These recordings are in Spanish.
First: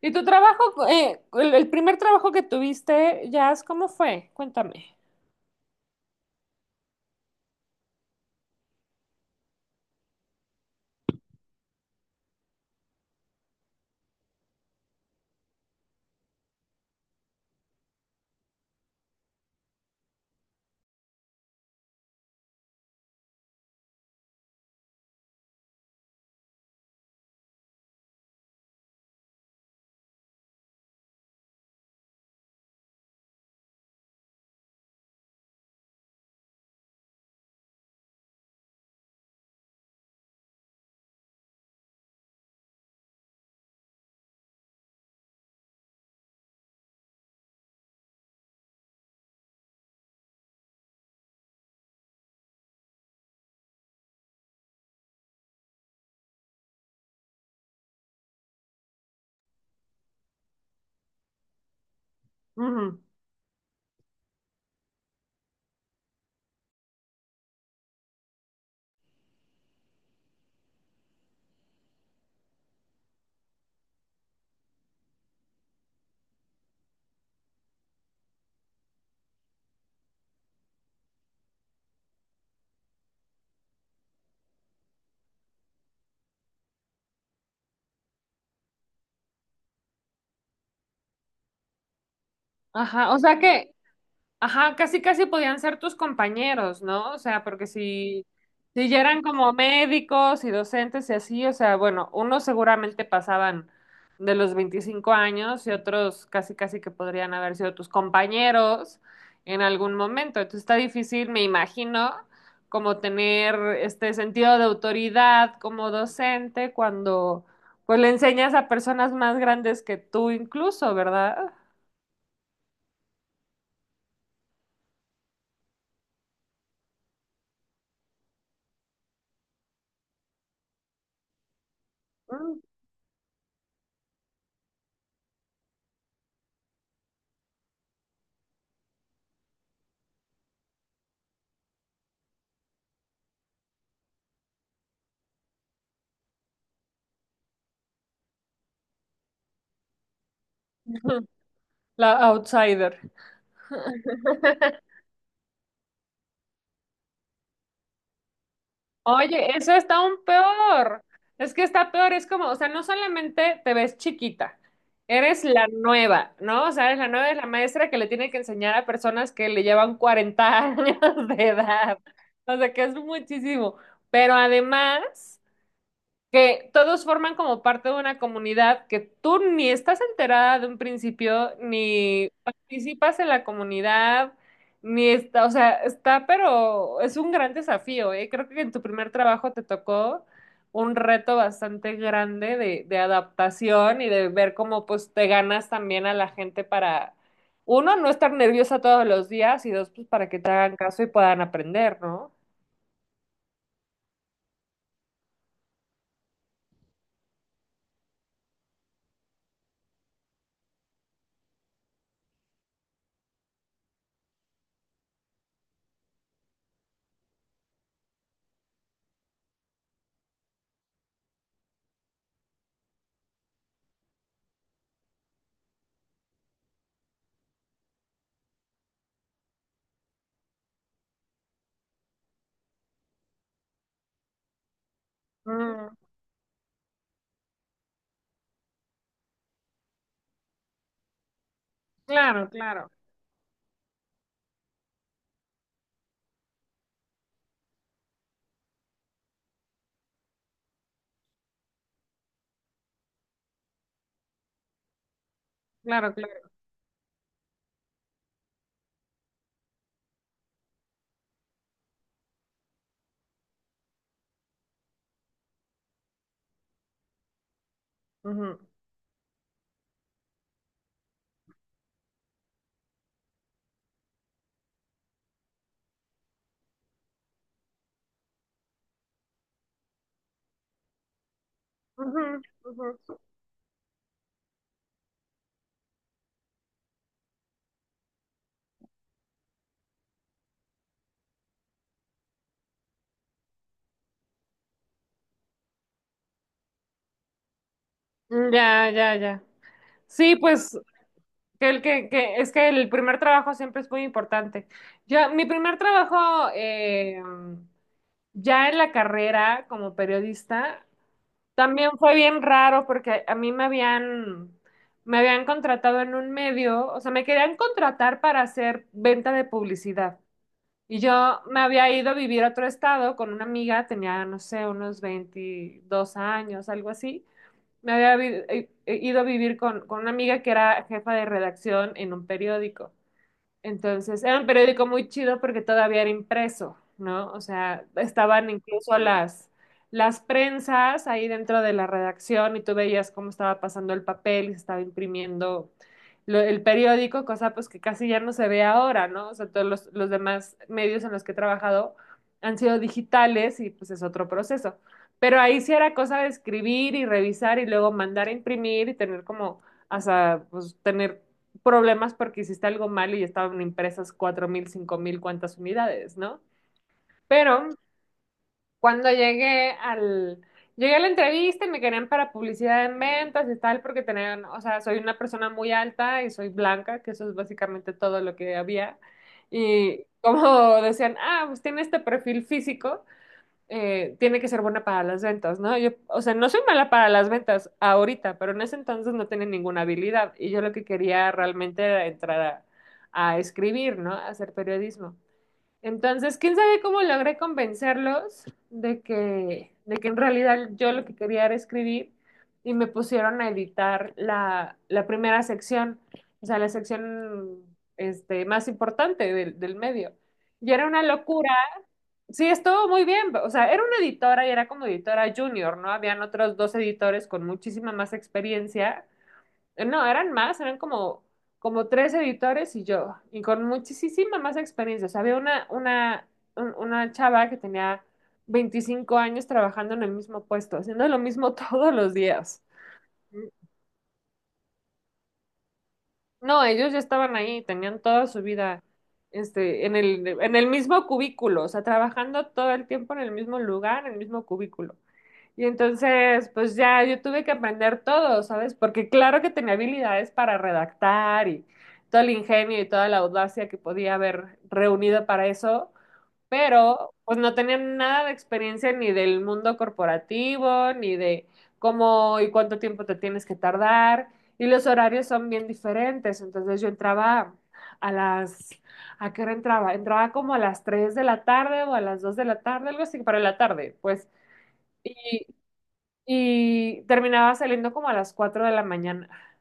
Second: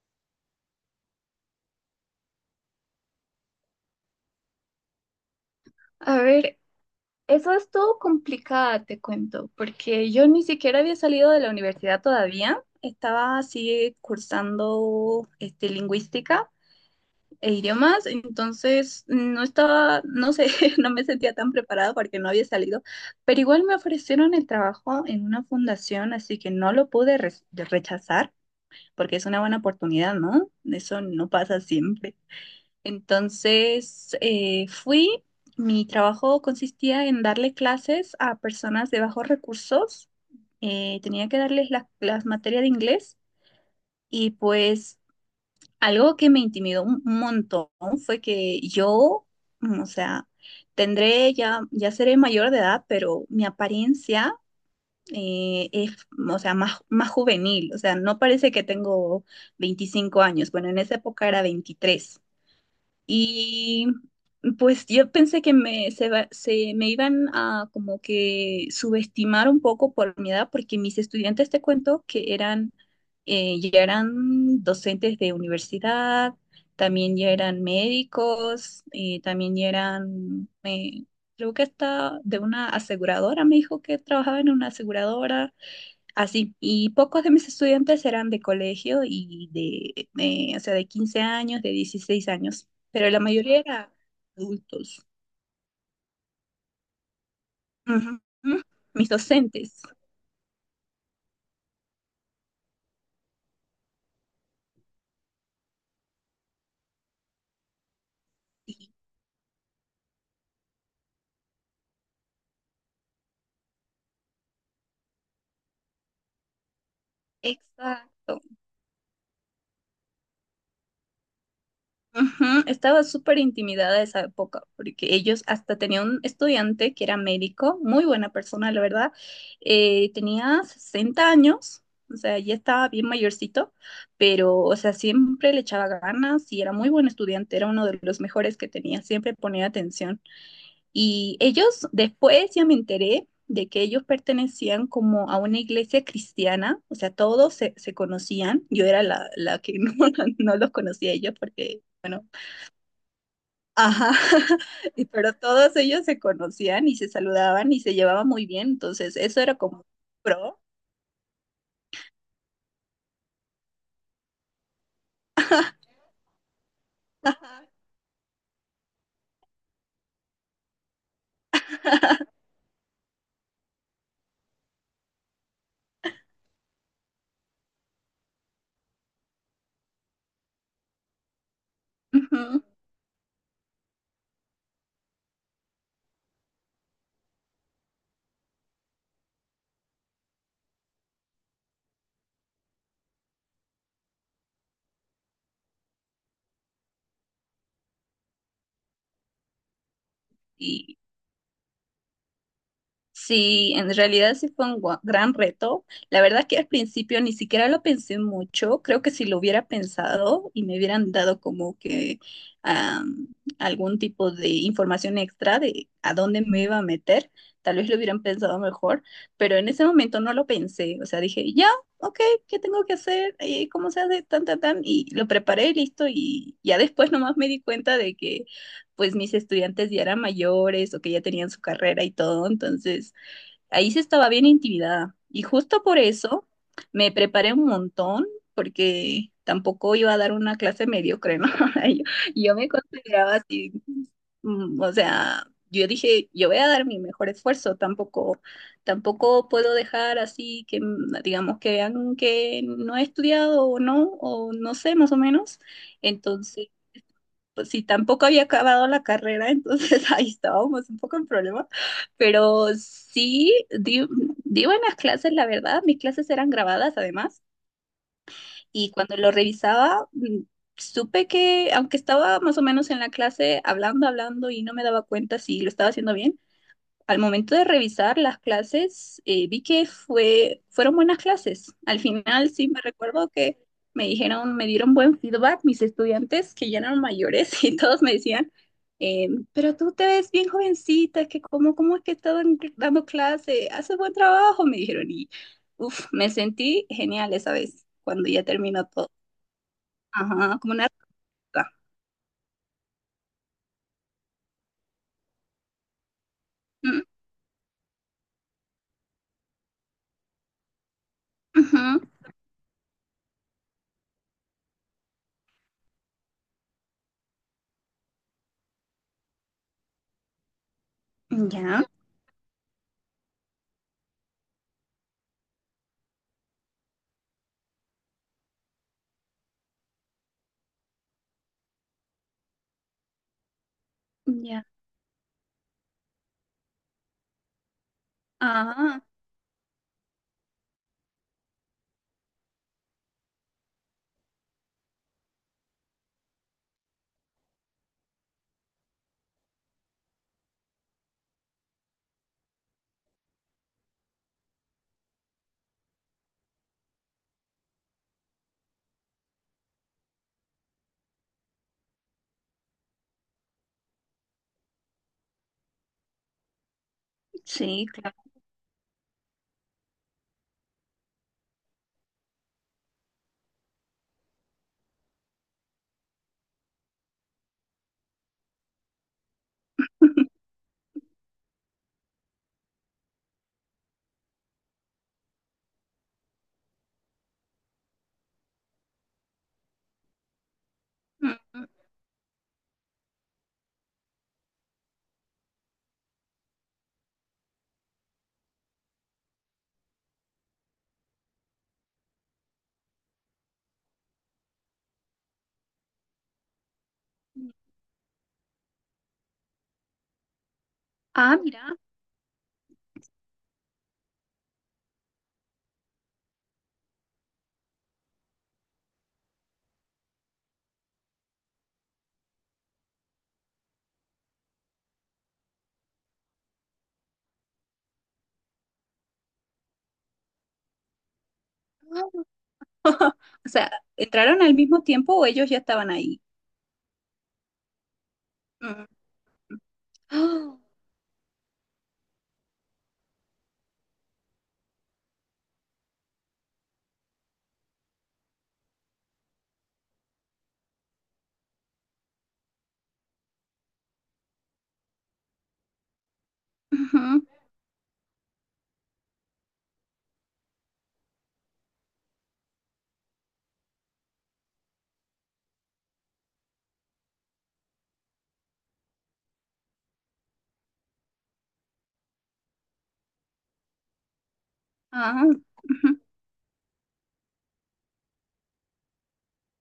¿Y tu trabajo, el primer trabajo que tuviste, Jazz, cómo fue? Cuéntame. A ver, eso es todo complicado, te cuento, porque yo ni siquiera había salido de la universidad todavía. Estaba así cursando lingüística e idiomas, entonces no estaba, no sé, no me sentía tan preparada porque no había salido, pero igual me ofrecieron el trabajo en una fundación, así que no lo pude rechazar porque es una buena oportunidad, ¿no? Eso no pasa siempre. Entonces fui, mi trabajo consistía en darle clases a personas de bajos recursos, tenía que darles las materias de inglés y pues algo que me intimidó un montón fue que yo, mm, o sea, tendré ya, ya seré mayor de edad, pero mi apariencia es, o sea, más, más juvenil, o sea, no parece que tengo 25 años, bueno, en esa época era 23. Ujú. Y pues yo pensé que se me iban a como que subestimar un poco por mi edad, porque mis estudiantes, te cuento, que eran, ya eran docentes de universidad, también ya eran médicos, también ya eran, creo que hasta de una aseguradora, me dijo que trabajaba en una aseguradora. Así, y pocos de mis estudiantes eran de colegio y o sea, de 15 años, de 16 años, Ajá, pero o la sea mayoría que, era ajá, casi adultos. casi podían ser tus compañeros, ¿no? O sea, porque Ujú. si, si ya Mis eran como docentes. médicos y docentes y así, o sea, bueno, unos seguramente pasaban de los 25 años y otros casi casi que podrían haber sido tus compañeros en algún momento. Entonces está difícil, me imagino, como tener este sentido de autoridad como docente cuando pues le Exacto. enseñas a personas más grandes que tú incluso, ¿verdad? Ujú, estaba súper intimidada esa época, porque ellos hasta tenían un estudiante que era médico, muy buena persona, la verdad. Tenía 60 años, o sea, ya Mm. estaba bien mayorcito, pero, o sea, siempre le echaba ganas y era muy buen estudiante, era uno de los mejores que tenía, siempre ponía atención. Y ellos, después ya me enteré de que ellos pertenecían como a una iglesia cristiana, o sea, se conocían, yo era la que no, no los conocía a ellos porque bueno, La outsider. ajá, y pero todos ellos se conocían y se saludaban y se llevaban muy bien, entonces eso era Oye, eso como un está aún pro. peor. Es que está peor, es como, o sea, no solamente te ves chiquita, eres la nueva, ¿no? O sea, eres la nueva, eres la Ajá. maestra que le tiene que enseñar a personas que le llevan 40 años de edad. O sea, que es muchísimo. Pero además, que todos forman como parte de una comunidad que tú ni estás enterada de un principio, ni Ujú. participas en la comunidad, ni está, o sea, está, pero es un gran desafío, ¿eh? Creo que en tu primer trabajo te tocó un reto bastante grande de adaptación y de ver cómo pues te ganas también a la gente para, uno, no estar nerviosa todos los días y dos, pues para que te hagan caso y puedan aprender, ¿no? Sí, en realidad sí fue un gran reto. La verdad que al principio ni siquiera lo pensé mucho. Creo que si lo hubiera pensado y me hubieran dado como que am, algún tipo de información extra de a dónde me iba a meter, tal vez lo hubieran pensado mejor, pero en ese momento no lo pensé. O sea, dije, ya, ok, ¿qué tengo que hacer? ¿Cómo se hace? Tan, tan, tan. Y lo preparé, listo. Y ya después nomás me di cuenta de que pues mis estudiantes ya eran mayores o que ya tenían su carrera y todo. Entonces, ahí sí estaba bien intimidada. Y justo Mm, por eso me preparé un montón, porque tampoco iba a dar una clase mediocre, ¿no? Y Yo, y claro, yo me claro, consideraba así, mm, o sea, yo dije, yo voy a dar mi mejor esfuerzo, tampoco, tampoco puedo dejar así que, digamos, que vean que no he estudiado o no sé, más o menos. claro, claro. Entonces, pues sí, tampoco había acabado la carrera, entonces ahí estábamos un poco en problema, pero sí di, di buenas clases, la verdad, mis clases eran grabadas además, Ujú. y cuando lo revisaba, supe que aunque estaba más o menos en la clase hablando, hablando y no me daba cuenta si lo estaba haciendo bien, al momento de revisar las clases, vi que fueron buenas clases. Al Ujú, final sí me ujú. recuerdo que me dijeron, me dieron buen feedback mis estudiantes que ya eran mayores y todos me decían, eh, pero tú te ves bien jovencita, es que cómo, cómo es que estás dando clase, haces buen trabajo, me dijeron y uf, me sentí genial esa vez cuando ya terminó Ya, todo. ya, ya. Sí, Ajá, como pues una que roca. el que, que es que el primer trabajo siempre es muy importante. Yo, mi primer trabajo Mm, ya en la carrera como periodista también ujú. fue bien raro porque a mí me habían contratado en un medio, o sea, me querían contratar para hacer venta de publicidad. Y yo me Ya, había ido a vivir a otro estado con una amiga, tenía, no sé, unos 22 años, algo así. Ido a vivir con una amiga que era jefa de redacción en un periódico. Entonces, era un ya. periódico muy chido porque todavía era impreso, ¿no? O sea, estaban incluso Ah, las prensas ahí dentro de la redacción y tú veías cómo estaba pasando el papel y se estaba imprimiendo el periódico, cosa pues que casi ya no se ve ahora, ¿no? O sea, todos los demás medios en los que he trabajado han sido digitales y pues es otro proceso. Pero ahí sí era cosa de escribir y revisar y luego mandar a imprimir y tener como hasta pues tener problemas porque hiciste algo mal y estaban impresas 4,000 5,000 cuantas unidades, ¿no? Pero sí, claro. cuando llegué al... Llegué a la entrevista y me querían para publicidad en ventas y tal, porque tenían, o sea, soy una persona muy alta y soy blanca, que eso es básicamente todo lo que había. Y como decían, ah, pues tiene este perfil físico, tiene que ser buena para las ventas, ¿no? Yo, o sea, no soy mala para las ventas ahorita, pero en ese entonces no tenía ninguna habilidad y yo lo que quería Mm, realmente era entrar a escribir, ¿no? A hacer periodismo. Entonces, quién sabe cómo logré convencerlos de que en realidad yo lo que quería era escribir y me pusieron a editar la primera sección, o sea, la mm. sección este, más importante del medio. Y era una Ah, locura. mira. Sí, estuvo muy bien. O sea, era una editora y era como editora junior, ¿no? Habían otros dos editores con muchísima más experiencia. No, eran más, eran como, como tres editores y yo, y con muchísima más experiencia. O sea, había una chava que tenía 25 años trabajando en el mismo puesto, haciendo lo mismo todos los días. O sea, ¿entraron al mismo tiempo o ellos ya estaban ahí? No, ellos ya estaban ahí, tenían toda su vida, Mm. este, en el mismo cubículo, o sea, trabajando todo el tiempo en el mismo lugar, en el mismo cubículo. Y entonces, pues ya yo tuve que aprender todo, ¿sabes? Porque claro que tenía habilidades para redactar y todo el ingenio y toda la audacia que podía haber reunido para eso, pero pues no tenía nada de experiencia ni del mundo corporativo, ni de cómo y cuánto tiempo te tienes que tardar. Y los horarios son bien diferentes. Entonces yo entraba a las... ¿A qué hora entraba? Entraba como a las 3 de la tarde o a las 2 de la tarde, algo así, para la tarde, pues. Ah, ujú, Y ah, ujú. y terminaba saliendo como a las 4 de la mañana.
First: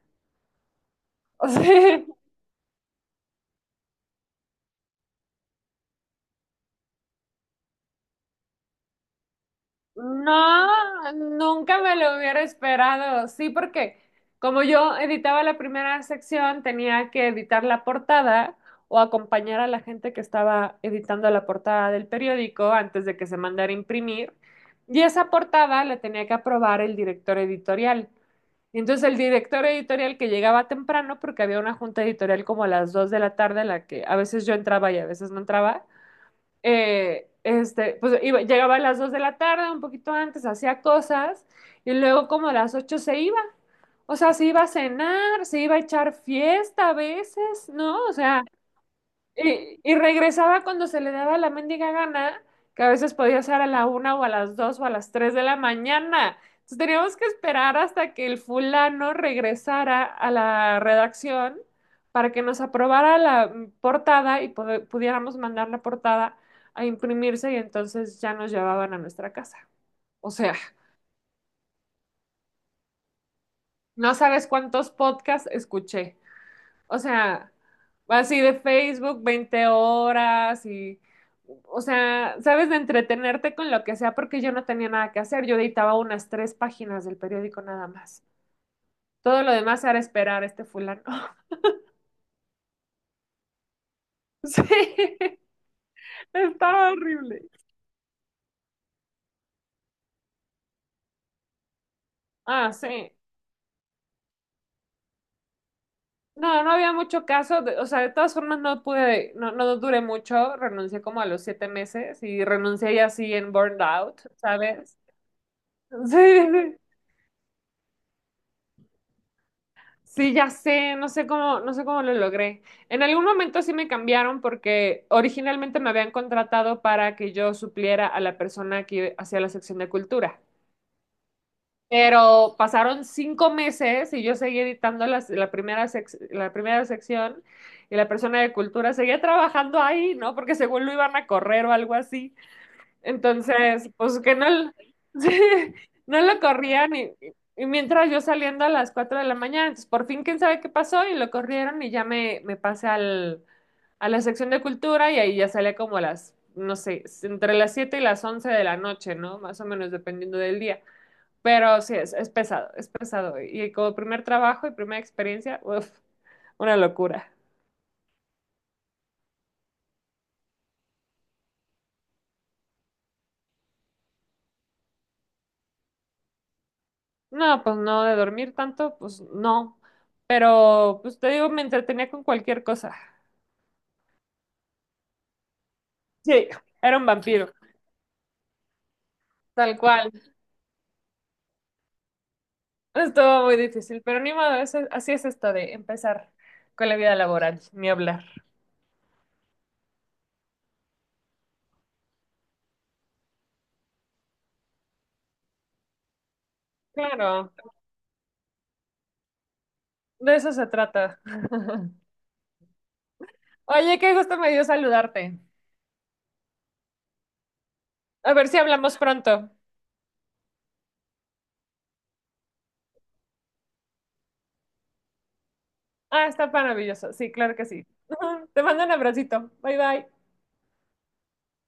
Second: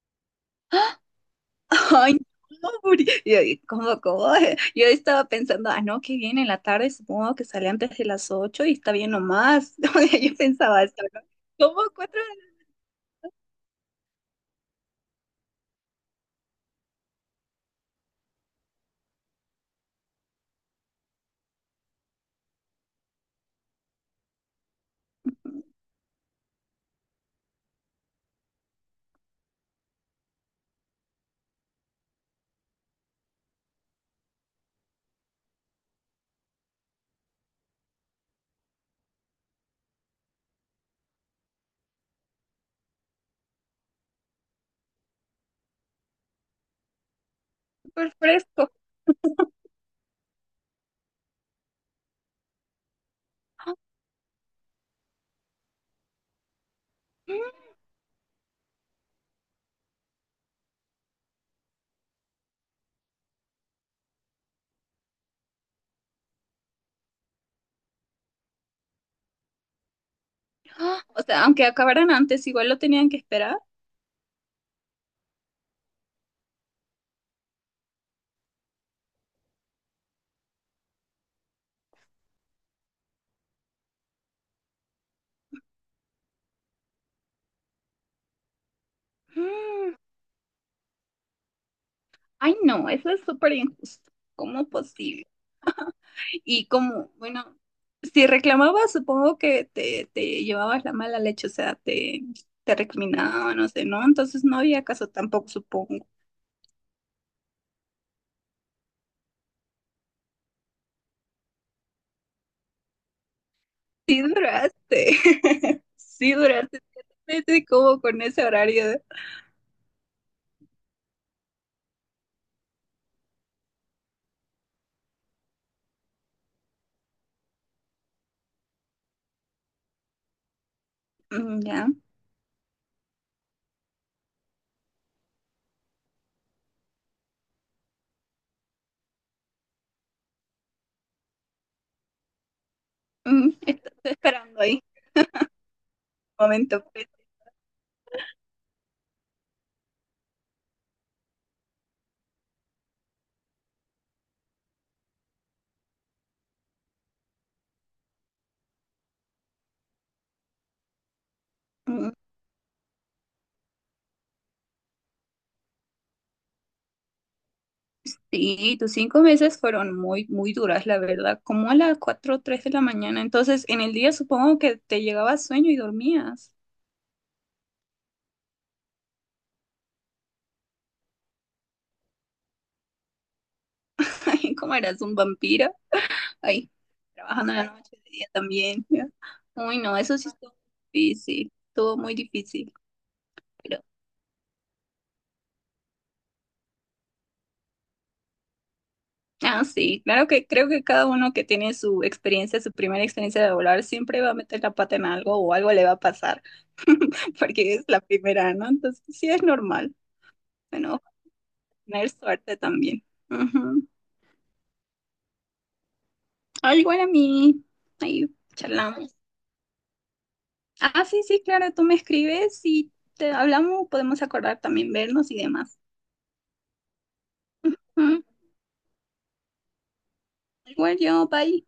O sea, Ay, no, Uri. Yo, y, ¿cómo, cómo? Yo estaba pensando, ah, no, que viene en la tarde, supongo que sale antes de las 8 y está bien nomás. O sea, yo pensaba esto, no, ¿no? nunca ¿Cómo me lo cuatro hubiera esperado. Sí, porque como yo editaba la primera sección, tenía que editar la portada o acompañar a la gente que estaba editando la portada del periódico antes de que se mandara a imprimir. Y esa de- portada la tenía que aprobar el director editorial. Y entonces el director editorial que llegaba temprano, porque había una junta editorial como a las 2 de la tarde, en la que a veces yo entraba y a veces no entraba, este, pues llegaba a las 2 de la tarde, un poquito antes, hacía cosas y luego como a las 8 se iba. O sea, se iba a cenar, se iba a echar fiesta a veces, ¿no? súper O sea, fresco? y regresaba cuando se le daba la mendiga gana, que a veces podía ser a Ah, la una o a las dos o a las 3 de la mañana. Entonces teníamos que mm, esperar hasta que el fulano regresara a la redacción para que nos aprobara la portada y pudiéramos mandar la portada a imprimirse y entonces ya nos llevaban a nuestra casa. O sea, ah. O sea, aunque acabaran antes, igual lo tenían que esperar. no sabes cuántos podcasts escuché. O sea, así de Facebook 20 horas y, o sea, sabes, de entretenerte con lo que sea, porque yo no tenía nada que hacer. Yo editaba unas tres páginas del periódico nada más. Todo lo demás Mm. era esperar a este fulano. Ay, no, eso es súper injusto. Sí, ¿Cómo posible? Y estaba como, horrible. bueno, si reclamabas, supongo que te llevabas la mala leche, o sea, te, Ah, te sí. recriminaban, no sé, ¿no? Entonces no había caso tampoco, supongo. No, no había mucho caso. O sea, de todas formas no pude, no duré mucho. Renuncié como a los 7 meses y renuncié ya así en burned out, Sí ¿sabes? duraste, Sí, sí sí. duraste 7 meses como con ese horario. Sí, ya sé, no sé cómo, no sé cómo lo logré. En algún momento sí me cambiaron porque originalmente me habían contratado para que yo supliera a la persona que hacía la sección de cultura. Ya, Pero pasaron 5 meses y yo seguí editando la primera sección y la persona de cultura seguía trabajando ahí, ¿no? Porque según lo iban a correr o algo así. Entonces, estoy pues que no, esperando l- ahí sí, no lo un momento. corrían Pues. Y mientras yo saliendo a las 4 de la mañana, entonces por fin quién sabe qué pasó y lo corrieron y ya me pasé al, a la sección de cultura y ahí ya salía como a las, no sé, entre las 7 y las 11 de la noche, ¿no? Más o menos dependiendo del día. Pero sí, Mm, es pesado, es pesado. Y como primer trabajo y primera experiencia, uf, una locura. Sí, tus 5 meses fueron muy, muy duras, la verdad, como a las cuatro o 3 de la mañana. Entonces, en el día supongo que te llegaba sueño y dormías. No, pues no, de dormir tanto, pues no. Pero, pues te digo, me entretenía con cualquier cosa. Ay, como eras un vampiro. Sí, Ay, era un vampiro, trabajando en la noche, de día también. Ya. tal Uy, no, cual. eso sí estuvo difícil, estuvo muy difícil. Estuvo muy Pero, difícil, pero ni modo, así es esto de empezar con la vida laboral, ni hablar. ah, sí, claro que creo que cada uno que tiene su experiencia, su primera experiencia de volar, siempre va a meter la pata en algo o algo le va a pasar, Claro, porque es la primera, ¿no? Entonces, sí es normal. de eso se Bueno, trata. tener suerte también. Ujú. Oye, qué gusto me dio saludarte. Ah, igual a mí, ahí A ver si hablamos charlamos. pronto. Ah, sí, sí, claro, tú me escribes y te hablamos, podemos acordar también vernos y demás. Ah, está maravilloso. Sí, claro que sí. Mm, Te mando un abracito. Bye bye. Igual yo, bye.